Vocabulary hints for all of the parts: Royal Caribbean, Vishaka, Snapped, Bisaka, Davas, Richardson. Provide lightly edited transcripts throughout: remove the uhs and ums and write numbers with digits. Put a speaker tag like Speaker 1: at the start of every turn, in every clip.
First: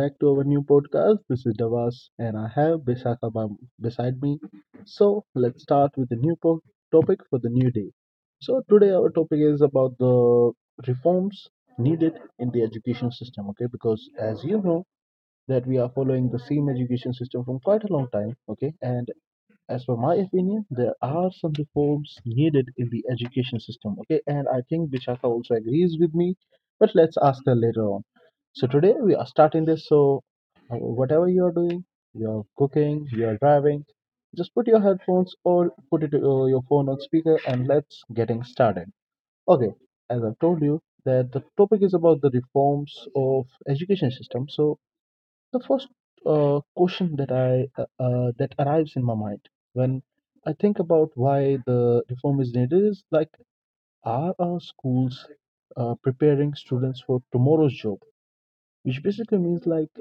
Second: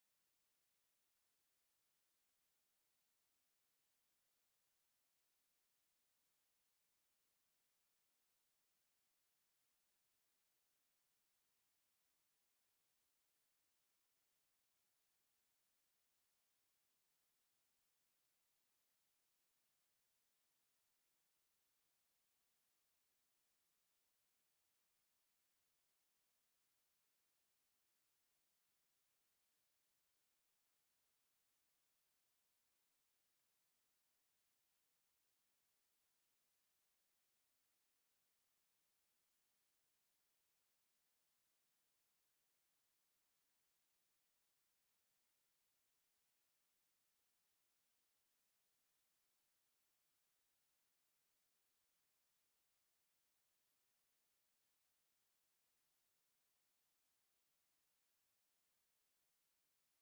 Speaker 1: back to our new podcast. This is Davas and I have Bisaka beside me. So let's start with the new topic for the new day. So today our topic is about the reforms needed in the education system, okay? Because as you know that we are following the same education system from quite a long time, okay? And as per my opinion, there are some reforms needed in the education system. Okay, and I think Vishaka also agrees with me, but let's ask her later on. So today we are starting this. So whatever you are doing, you are cooking, you are driving, just put your headphones or put it your phone on speaker and let's getting started. Okay, as I've told you that the topic is about the reforms of education system. So the first question that I that arrives in my mind when I think about why the reform is needed is like, are our schools preparing students for tomorrow's job? Which basically means like,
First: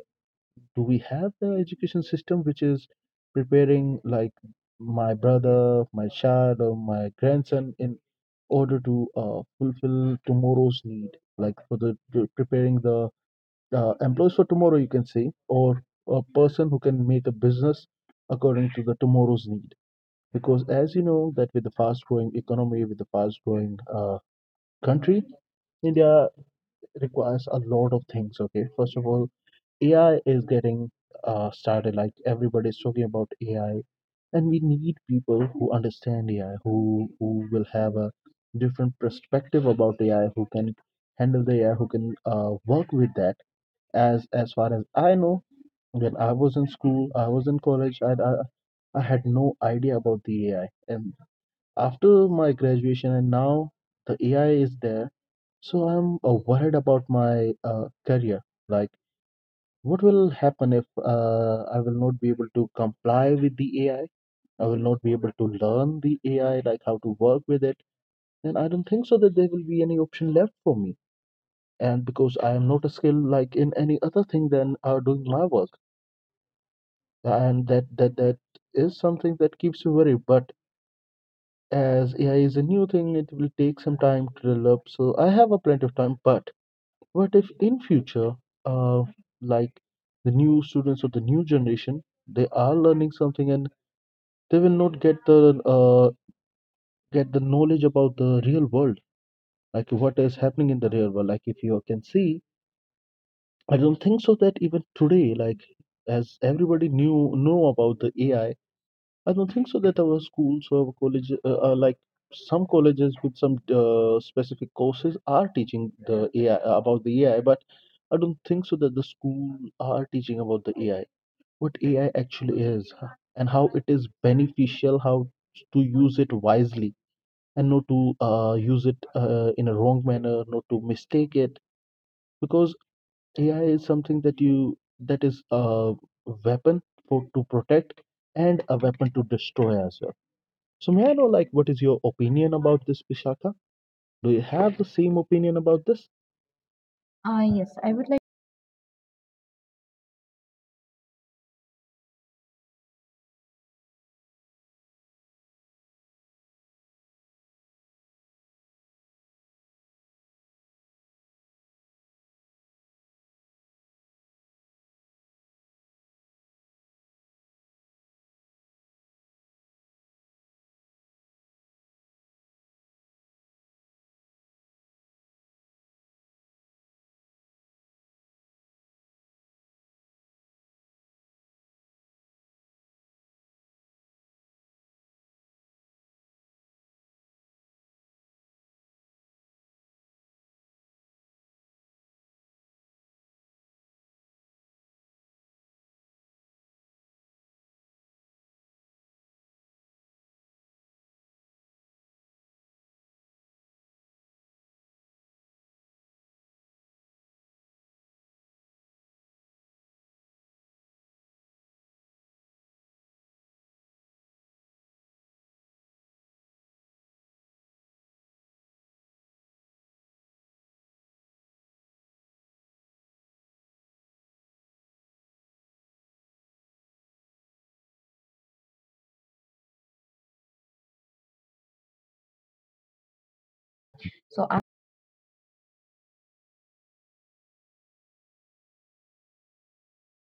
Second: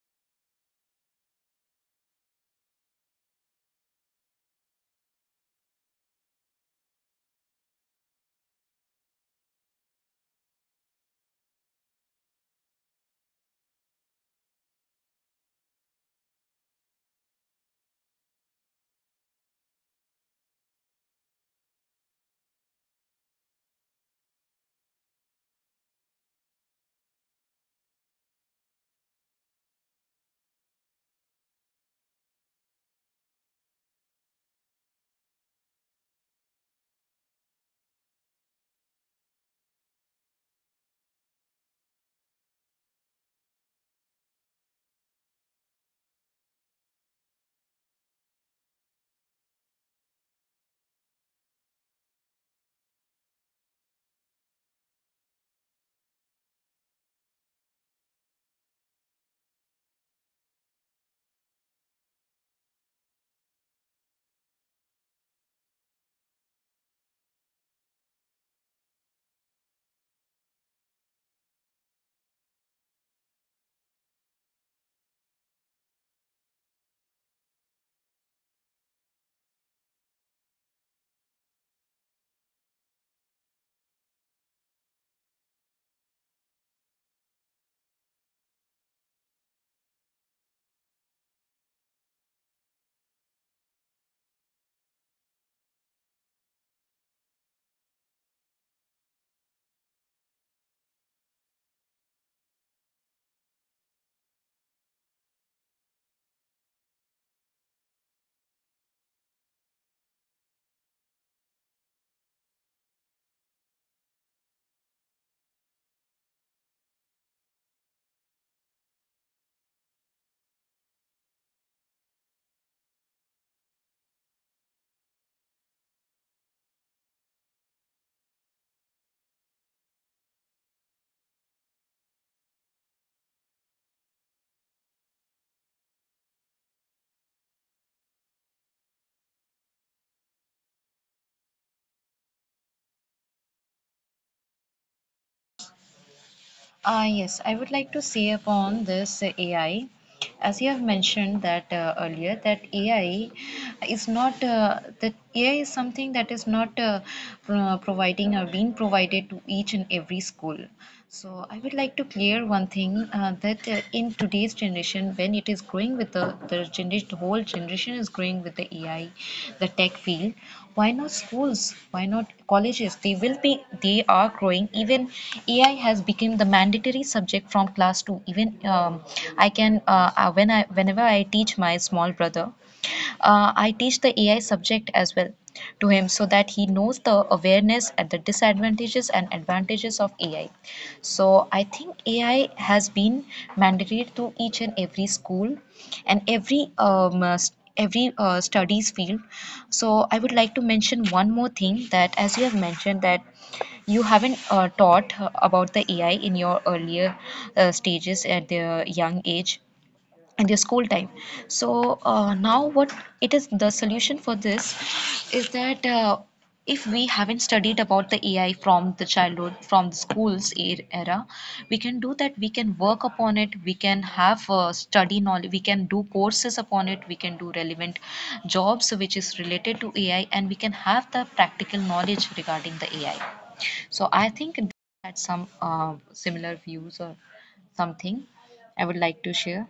Speaker 1: do we have the education system which is preparing like my brother, my child, or my grandson in order to fulfill tomorrow's need, like for the preparing the employees for tomorrow, you can say, or a person who can make a business according to the tomorrow's need. Because as you know, that with the fast-growing economy, with the fast-growing country, India requires a lot of things. Okay, first of all, AI is getting started. Like everybody's talking about AI, and we need people who understand AI, who will have a different perspective about AI, who can handle the AI, who can work with that as far as I know. When I was in school, I was in college, I had no idea about the AI. And after my graduation and now the AI is there, so I'm worried about my career. Like, what will happen if I will not be able to comply with the AI? I will not be able to learn the AI, like how to work with it. Then I don't think so that there will be any option left for me, and because I am not a skill like in any other thing than doing my work, and that is something that keeps you worried. But as AI is a new thing, it will take some time to develop, so I have a plenty of time. But what if in future, uh like, the new students of the new generation, they are learning something and they will not get the knowledge about the real world. Like, what is happening in the real world? Like, if you can see, I don't think so that even today, like, as everybody knew know about the AI, I don't think so that our schools or colleges, like some colleges with some specific courses, are teaching the AI about the AI. But I don't think so that the school are teaching about the AI, what AI actually is, and how it is beneficial, how to use it wisely, and not to use it in a wrong manner, not to mistake it, because AI is something that is a weapon for to protect and a weapon to destroy as well. So may I know like what is your opinion about this, Vishaka? Do you have the same opinion about this?
Speaker 2: Uh,
Speaker 1: Ah,
Speaker 2: yes,
Speaker 1: yes,
Speaker 2: I would
Speaker 1: I would
Speaker 2: like
Speaker 1: like.
Speaker 2: to say upon this AI, as you have mentioned that earlier, that AI is not that AI is something that is not providing or being provided to each and every school. So I would like to clear one thing that in today's generation, when it is growing with the generation, the whole generation is growing with the AI, the tech field. Why not schools? Why not colleges? They will be. They are growing. Even AI has become the mandatory subject from class two. Even I can whenever I teach my small brother, I teach the AI subject as well to him so that he knows the awareness at the disadvantages and advantages of AI. So I think AI has been mandatory to each and every school and every studies field. So I would like to mention one more thing that as you have mentioned that you haven't taught about the AI in your earlier stages at the young age in their school time, so now, what it is, the solution for this is that if we haven't studied about the AI from the childhood, from the era, we can do that, we can work upon it, we can have study knowledge, we can do courses upon it, we can do relevant jobs which is related to AI, and we can have the practical knowledge regarding the AI.
Speaker 1: So, I.
Speaker 2: So I think that some similar views or something I would like to share.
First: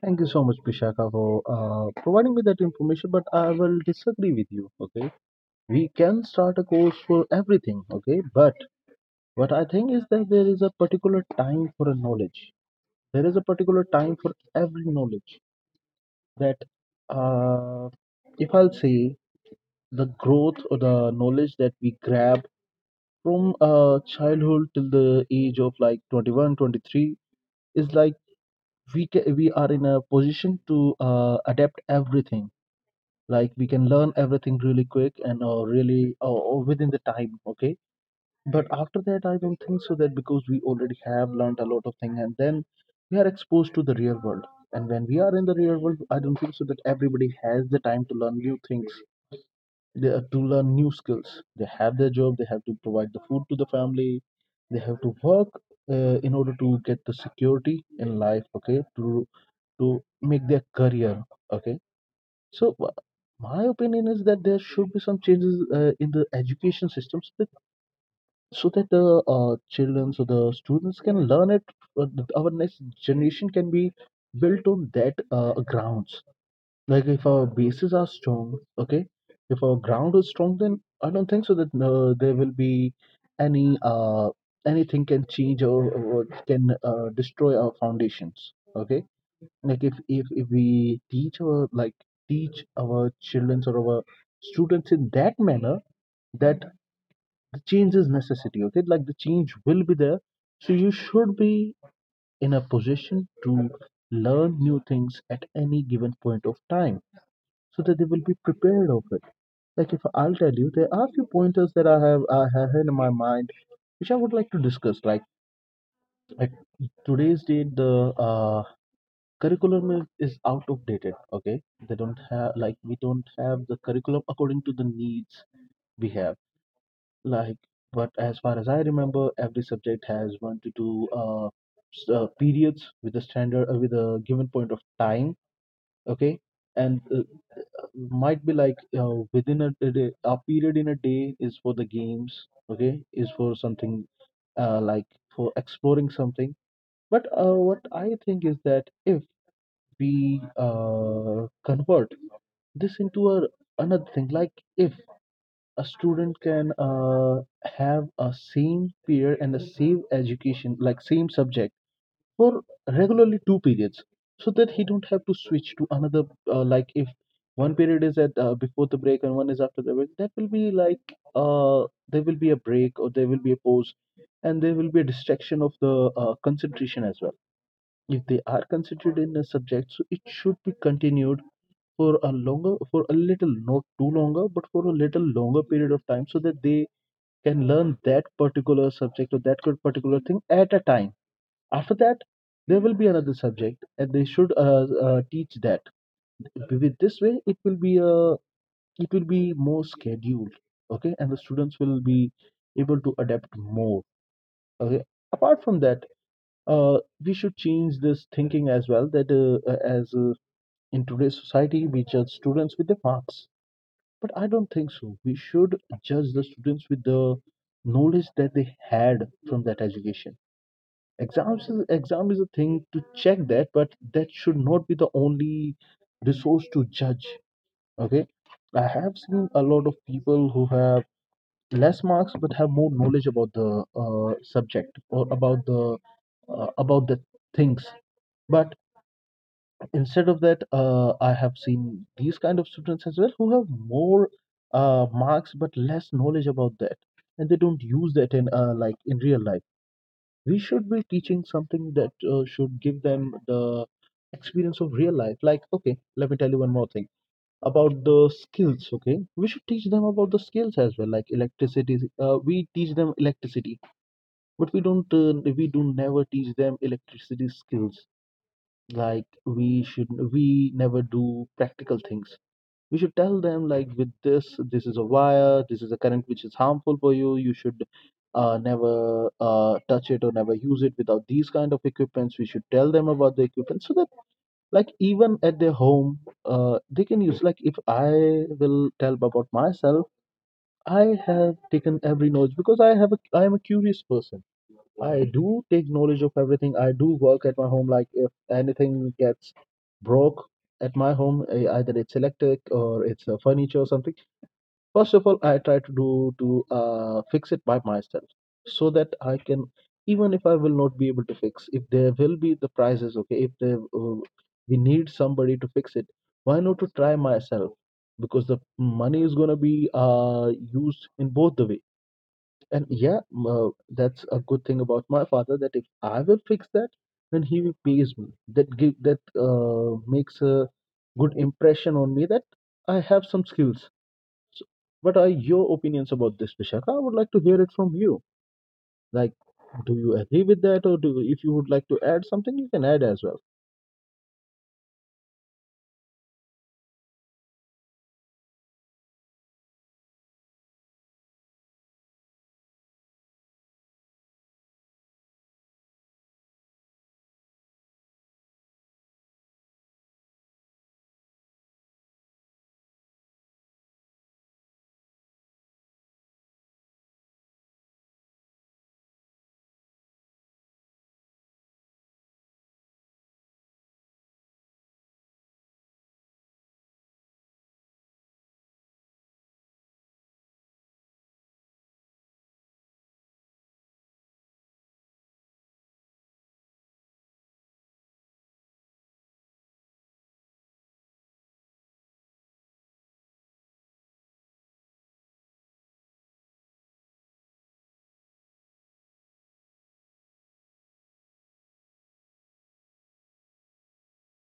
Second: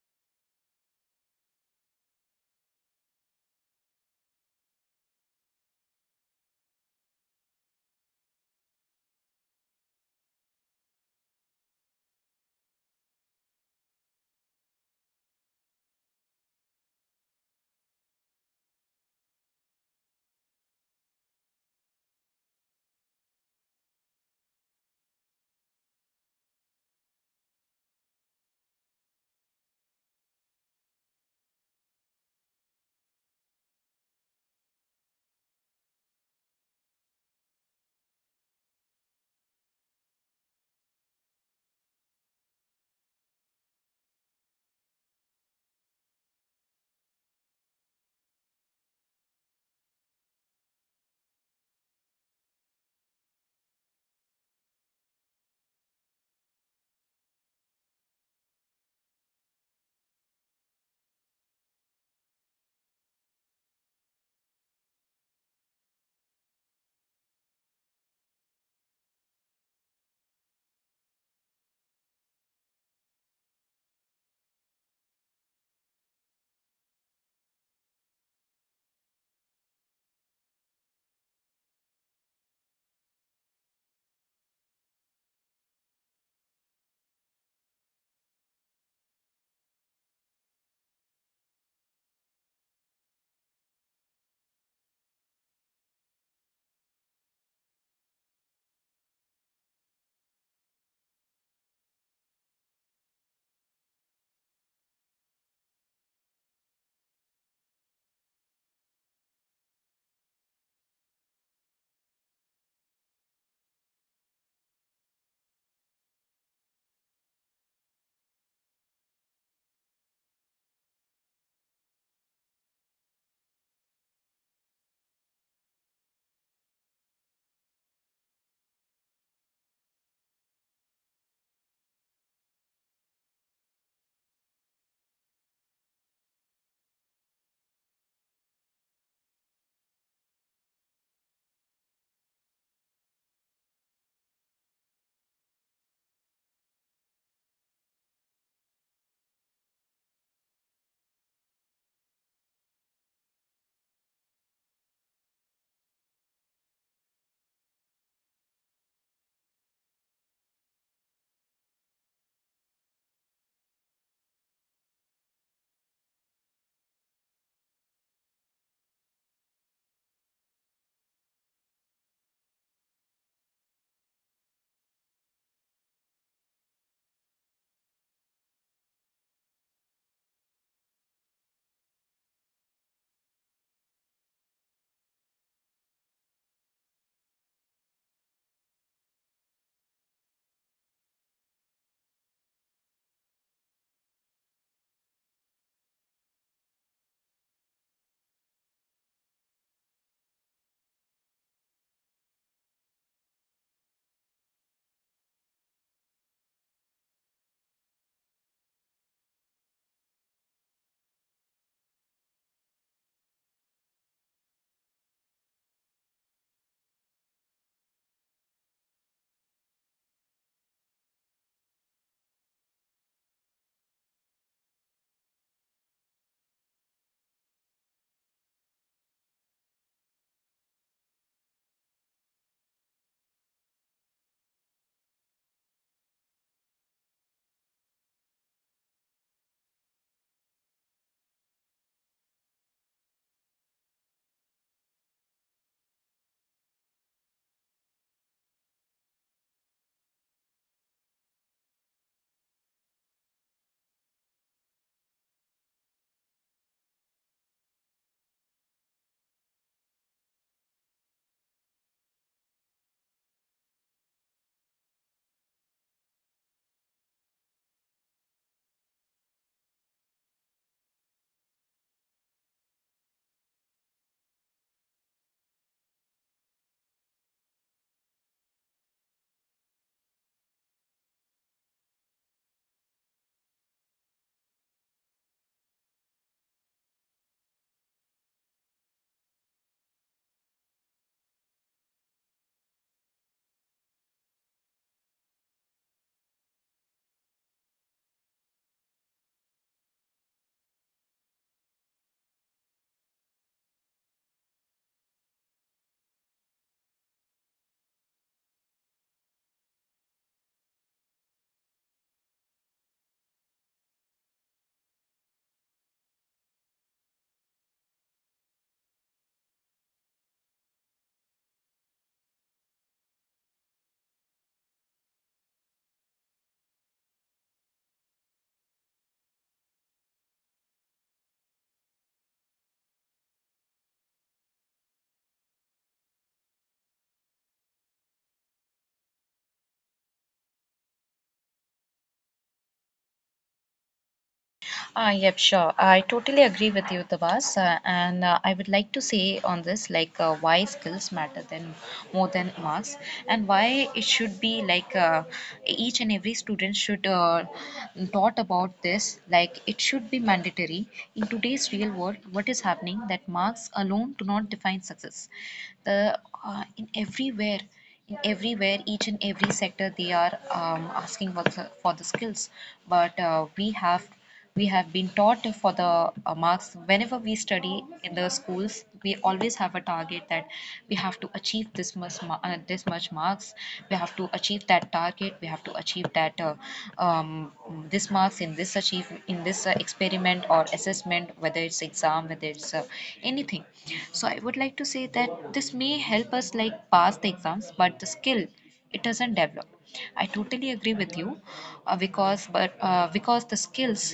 Speaker 1: Thank you so much, Vishaka, for providing me that information. But I will disagree with you. Okay, we can start a course for everything. Okay, but what I think is that there is a particular time for a knowledge. There is a particular time for every knowledge. That uh, if I'll say, the growth or the knowledge that we grab from childhood till the age of like 21, 23 is like, we we are in a position to adapt everything, like we can learn everything really quick and really or within the time, okay? But after that, I don't think so, that because we already have learned a lot of things, and then we are exposed to the real world. And when we are in the real world, I don't think so that everybody has the time to learn new things. They have to learn new skills, they have their job, they have to provide the food to the family, they have to work in order to get the security in life, okay, to make their career. Okay, so my opinion is that there should be some changes in the education systems, that, so that the children, so the students can learn it. uh, our next generation can be built on that grounds. Like if our bases are strong, okay, if our ground is strong, then I don't think so that there will be any anything can change, or can destroy our foundations. Okay, like if we teach our, children or our students in that manner, that the change is necessity. Okay, like the change will be there, so you should be in a position to learn new things at any given point of time, so that they will be prepared of it. Like if I'll tell you, there are few pointers that I have in my mind which I would like to discuss. Like at today's date, the curriculum is out of dated. Okay, they don't have, like we don't have the curriculum according to the needs we have. Like, but as far as I remember, every subject has one to two periods with a standard, with a given point of time. Okay, and might be like, within a day, a period in a day is for the games. Okay, is for something, like for exploring something. But what I think is that if we convert this into another thing, like if a student can have a same period and the same education, like same subject, for regularly two periods, so that he don't have to switch to another. Like if one period is at, before the break and one is after the break, that will be like, uh, there will be a break or there will be a pause, and there will be a distraction of the concentration as well. If they are considered in a subject, so it should be continued for a longer, for a little, not too longer, but for a little longer period of time, so that they can learn that particular subject or that particular thing at a time. After that, there will be another subject, and they should teach that. With this way, it will be, more scheduled. Okay, and the students will be able to adapt more. Okay. Apart from that, uh, we should change this thinking as well. That as in today's society, we judge students with their marks, but I don't think so. We should judge the students with the knowledge that they had from that education. Exam is a thing to check that, but that should not be the only resource to judge. Okay, I have seen a lot of people who have less marks but have more knowledge about the subject or about the things. But instead of that, I have seen these kind of students as well who have more marks but less knowledge about that, and they don't use that in, like in real life. We should be teaching something that should give them the experience of real life. Like, okay, let me tell you one more thing about the skills. Okay, we should teach them about the skills as well, like electricity. We teach them electricity, but we do never teach them electricity skills. Like, we never do practical things. We should tell them, like, with this, this is a wire, this is a current which is harmful for You should never touch it or never use it without these kind of equipments. We should tell them about the equipment, so that like even at their home, they can use. Like if I will tell about myself, I have taken every knowledge because I am a curious person. I do take knowledge of everything. I do work at my home. Like if anything gets broke at my home, either it's electric or it's a furniture or something. First of all, I try to fix it by myself, so that I can, even if I will not be able to fix, if there will be the prices, okay, if there, we need somebody to fix it. Why not to try myself? Because the money is gonna be used in both the way. And yeah, that's a good thing about my father that if I will fix that, then he will pays me. That give that makes a good impression on me that I have some skills. So, what are your opinions about this, Vishaka? I would like to hear it from you. Like, do you agree with that, or do if you would like to add something, you can add as well.
Speaker 2: Yep, sure. I totally agree with you, Tabas. And I would like to say on this, like, why skills matter than more than marks, and why it should be like each and every student should taught about this. Like, it should be mandatory in today's real world. What is happening that marks alone do not define success, the in everywhere, each and every sector they are asking for for the skills, but we have been taught for the marks. Whenever we study in the schools, we always have a target that we have to achieve this much marks, we have to achieve that target, we have to achieve that um, this marks in this achieve in this experiment or assessment, whether it's exam, whether it's anything. So I would like to say that this may help us like pass the exams, but the skill, it doesn't develop. I totally agree with you, because but because the skills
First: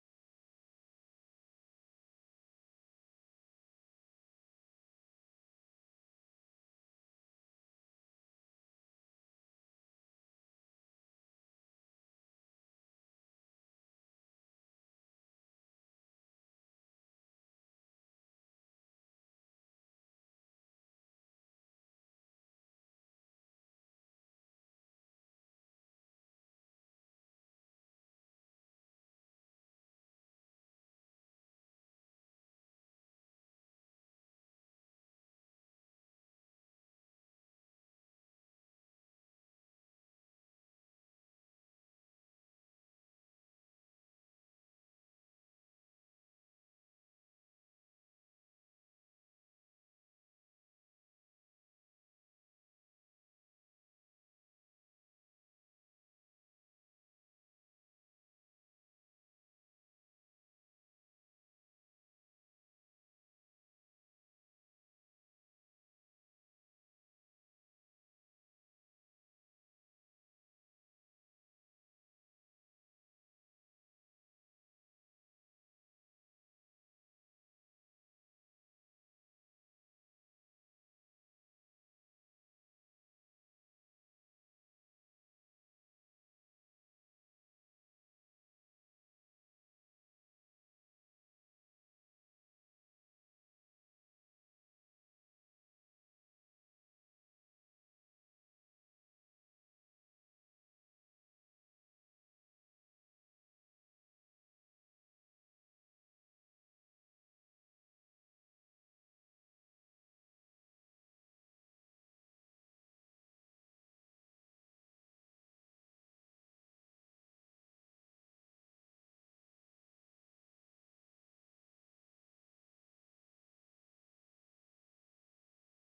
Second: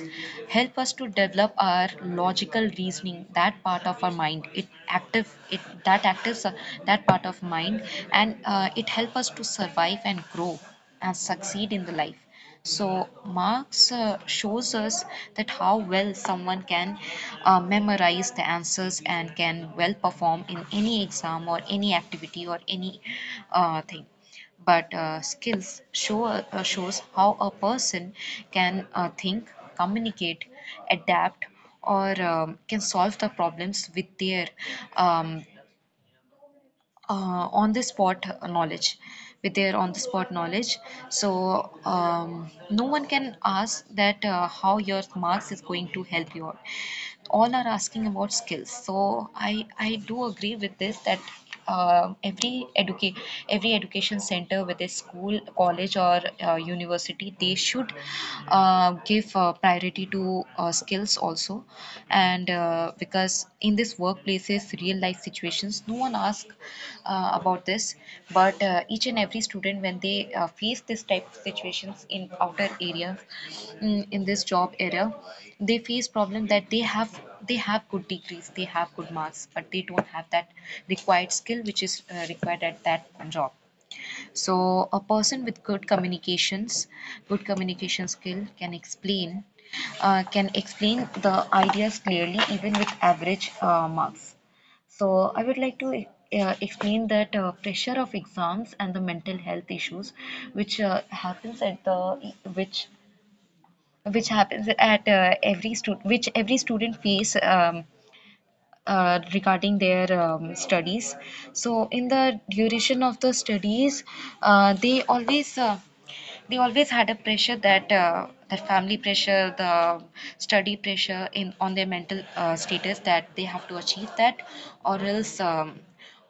Speaker 2: help us to develop our logical reasoning, that part of our mind, it active it that actives that part of mind, and it help us to survive and grow and succeed in the life. So Marx shows us that how well someone can memorize the answers and can well perform in any exam or any activity or any thing. But skills shows how a person can think, communicate, adapt, or can solve the problems with their um, uh, on the spot knowledge, with their on the spot knowledge. So no one can ask that how your marks is going to help you. All are asking about skills. So I do agree with this that uh, every educate every education center, whether school, college, or university, they should give priority to skills also. And because in this workplaces, real life situations, no one asks about this. But each and every student, when they face this type of situations in outer areas, in this job era, they face problem that they have, they have good degrees, they have good marks, but they don't have that required skill which is required at that job. So a person with good communications, good communication skill, can explain the ideas clearly even with average marks. So I would like to explain that pressure of exams and the mental health issues, which happens at the which which happens at every student, which every student face regarding their studies. So in the duration of the studies, uh, they always uh, they always had a pressure that the family pressure, the study pressure in on their mental status that they have to achieve that, or else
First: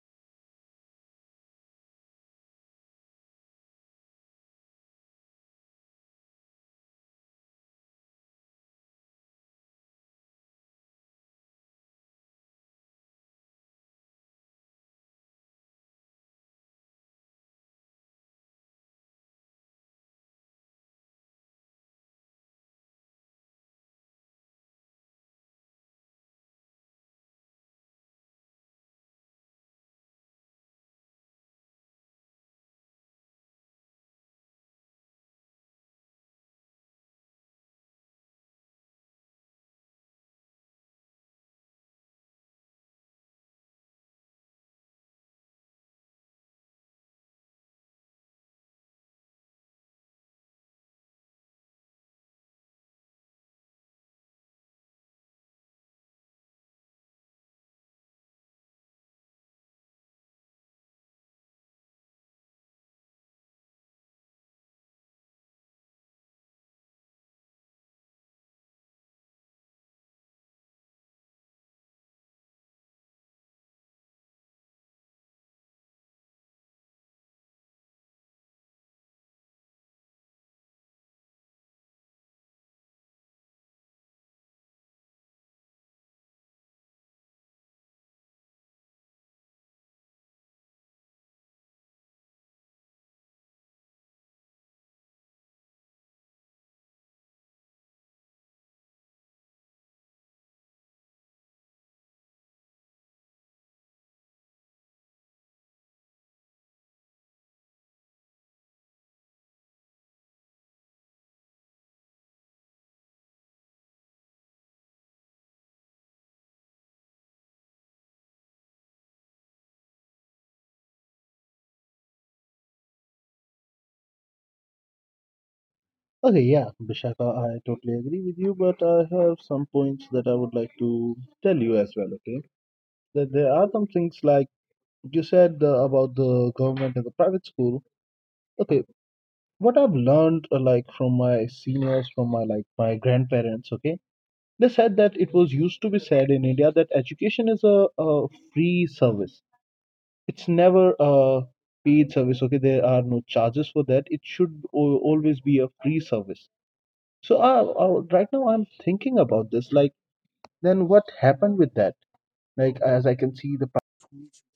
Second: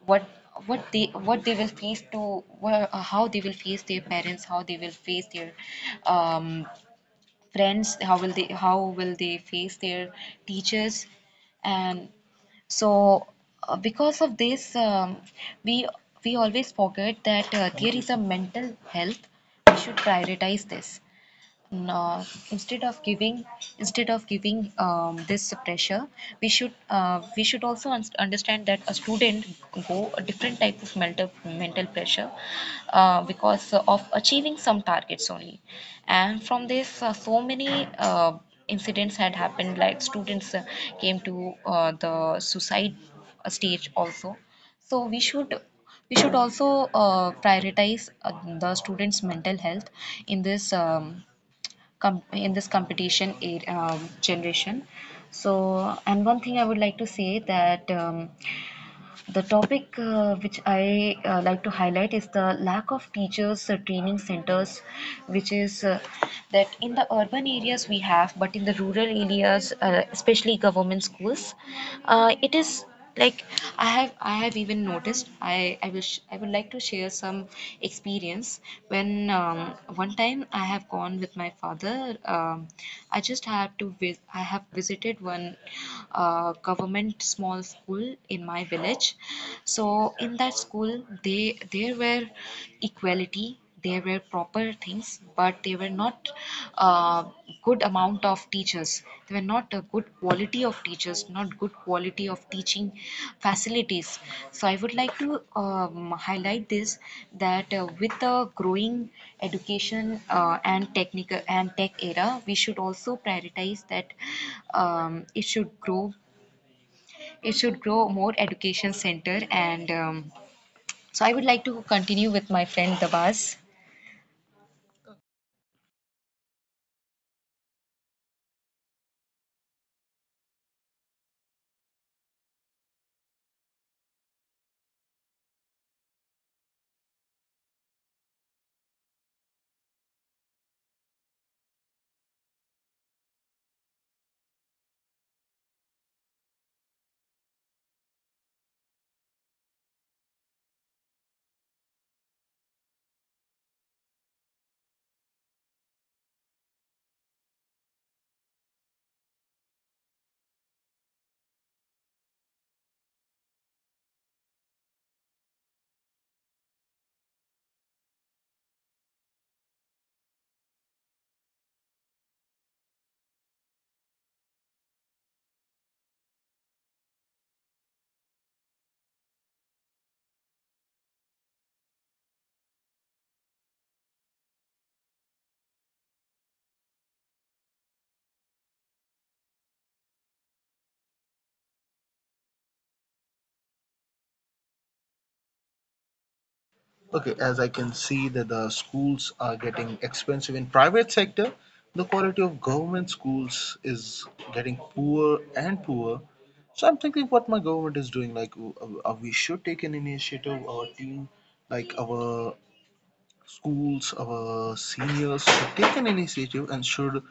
Speaker 2: what what they will face to how they will face their parents, how they will face their um, friends, how will they face their teachers. And so because of this we we always forget that there is a mental health. We should prioritize this, no, instead of giving instead of giving this pressure, we should also understand that a student go a different type of mental pressure because of achieving some targets only. And from this, so many incidents had happened, like students came to the suicide stage also. So we should, we should also prioritize the students mental health in this com in this competition generation. So, and one thing I would like to say that the topic which I like to highlight is the lack of teachers training centers, which is that in the urban areas we have, but in the rural areas, especially government schools, it is, like, I have even noticed. I would like to share some experience when, one time I have gone with my father. I just had to vis- I have visited one government small school in my village. So in that school, they there were equality, there were proper things, but there were not uh, good amount of teachers, there were not a good quality of teachers, not good quality of teaching facilities. So I would like to highlight this, that with the growing education and technical and tech era, we should also prioritize that um, it should grow it should grow more education center. And so I would like to continue with my friend Dabas.
Speaker 1: Okay, yeah, Vishaka, I totally agree with you, but I have some points that I would like to tell you as well, okay? That there are some things like you said about the government and the private school. Okay, what I've learned, like from my seniors, from my grandparents. Okay, they said that it was used to be said in India that education is a free service. It's never a paid service. Okay, there are no charges for that. It should always be a free service. So right now I'm thinking about this, like then what happened with that? Like, as I can see the
Speaker 2: Okay, as I can see that the schools are getting expensive in private sector, the quality of government schools is getting poor and poor. So I'm thinking what my government is doing, like, we should take an initiative, our team, like our schools, our seniors should take an initiative and should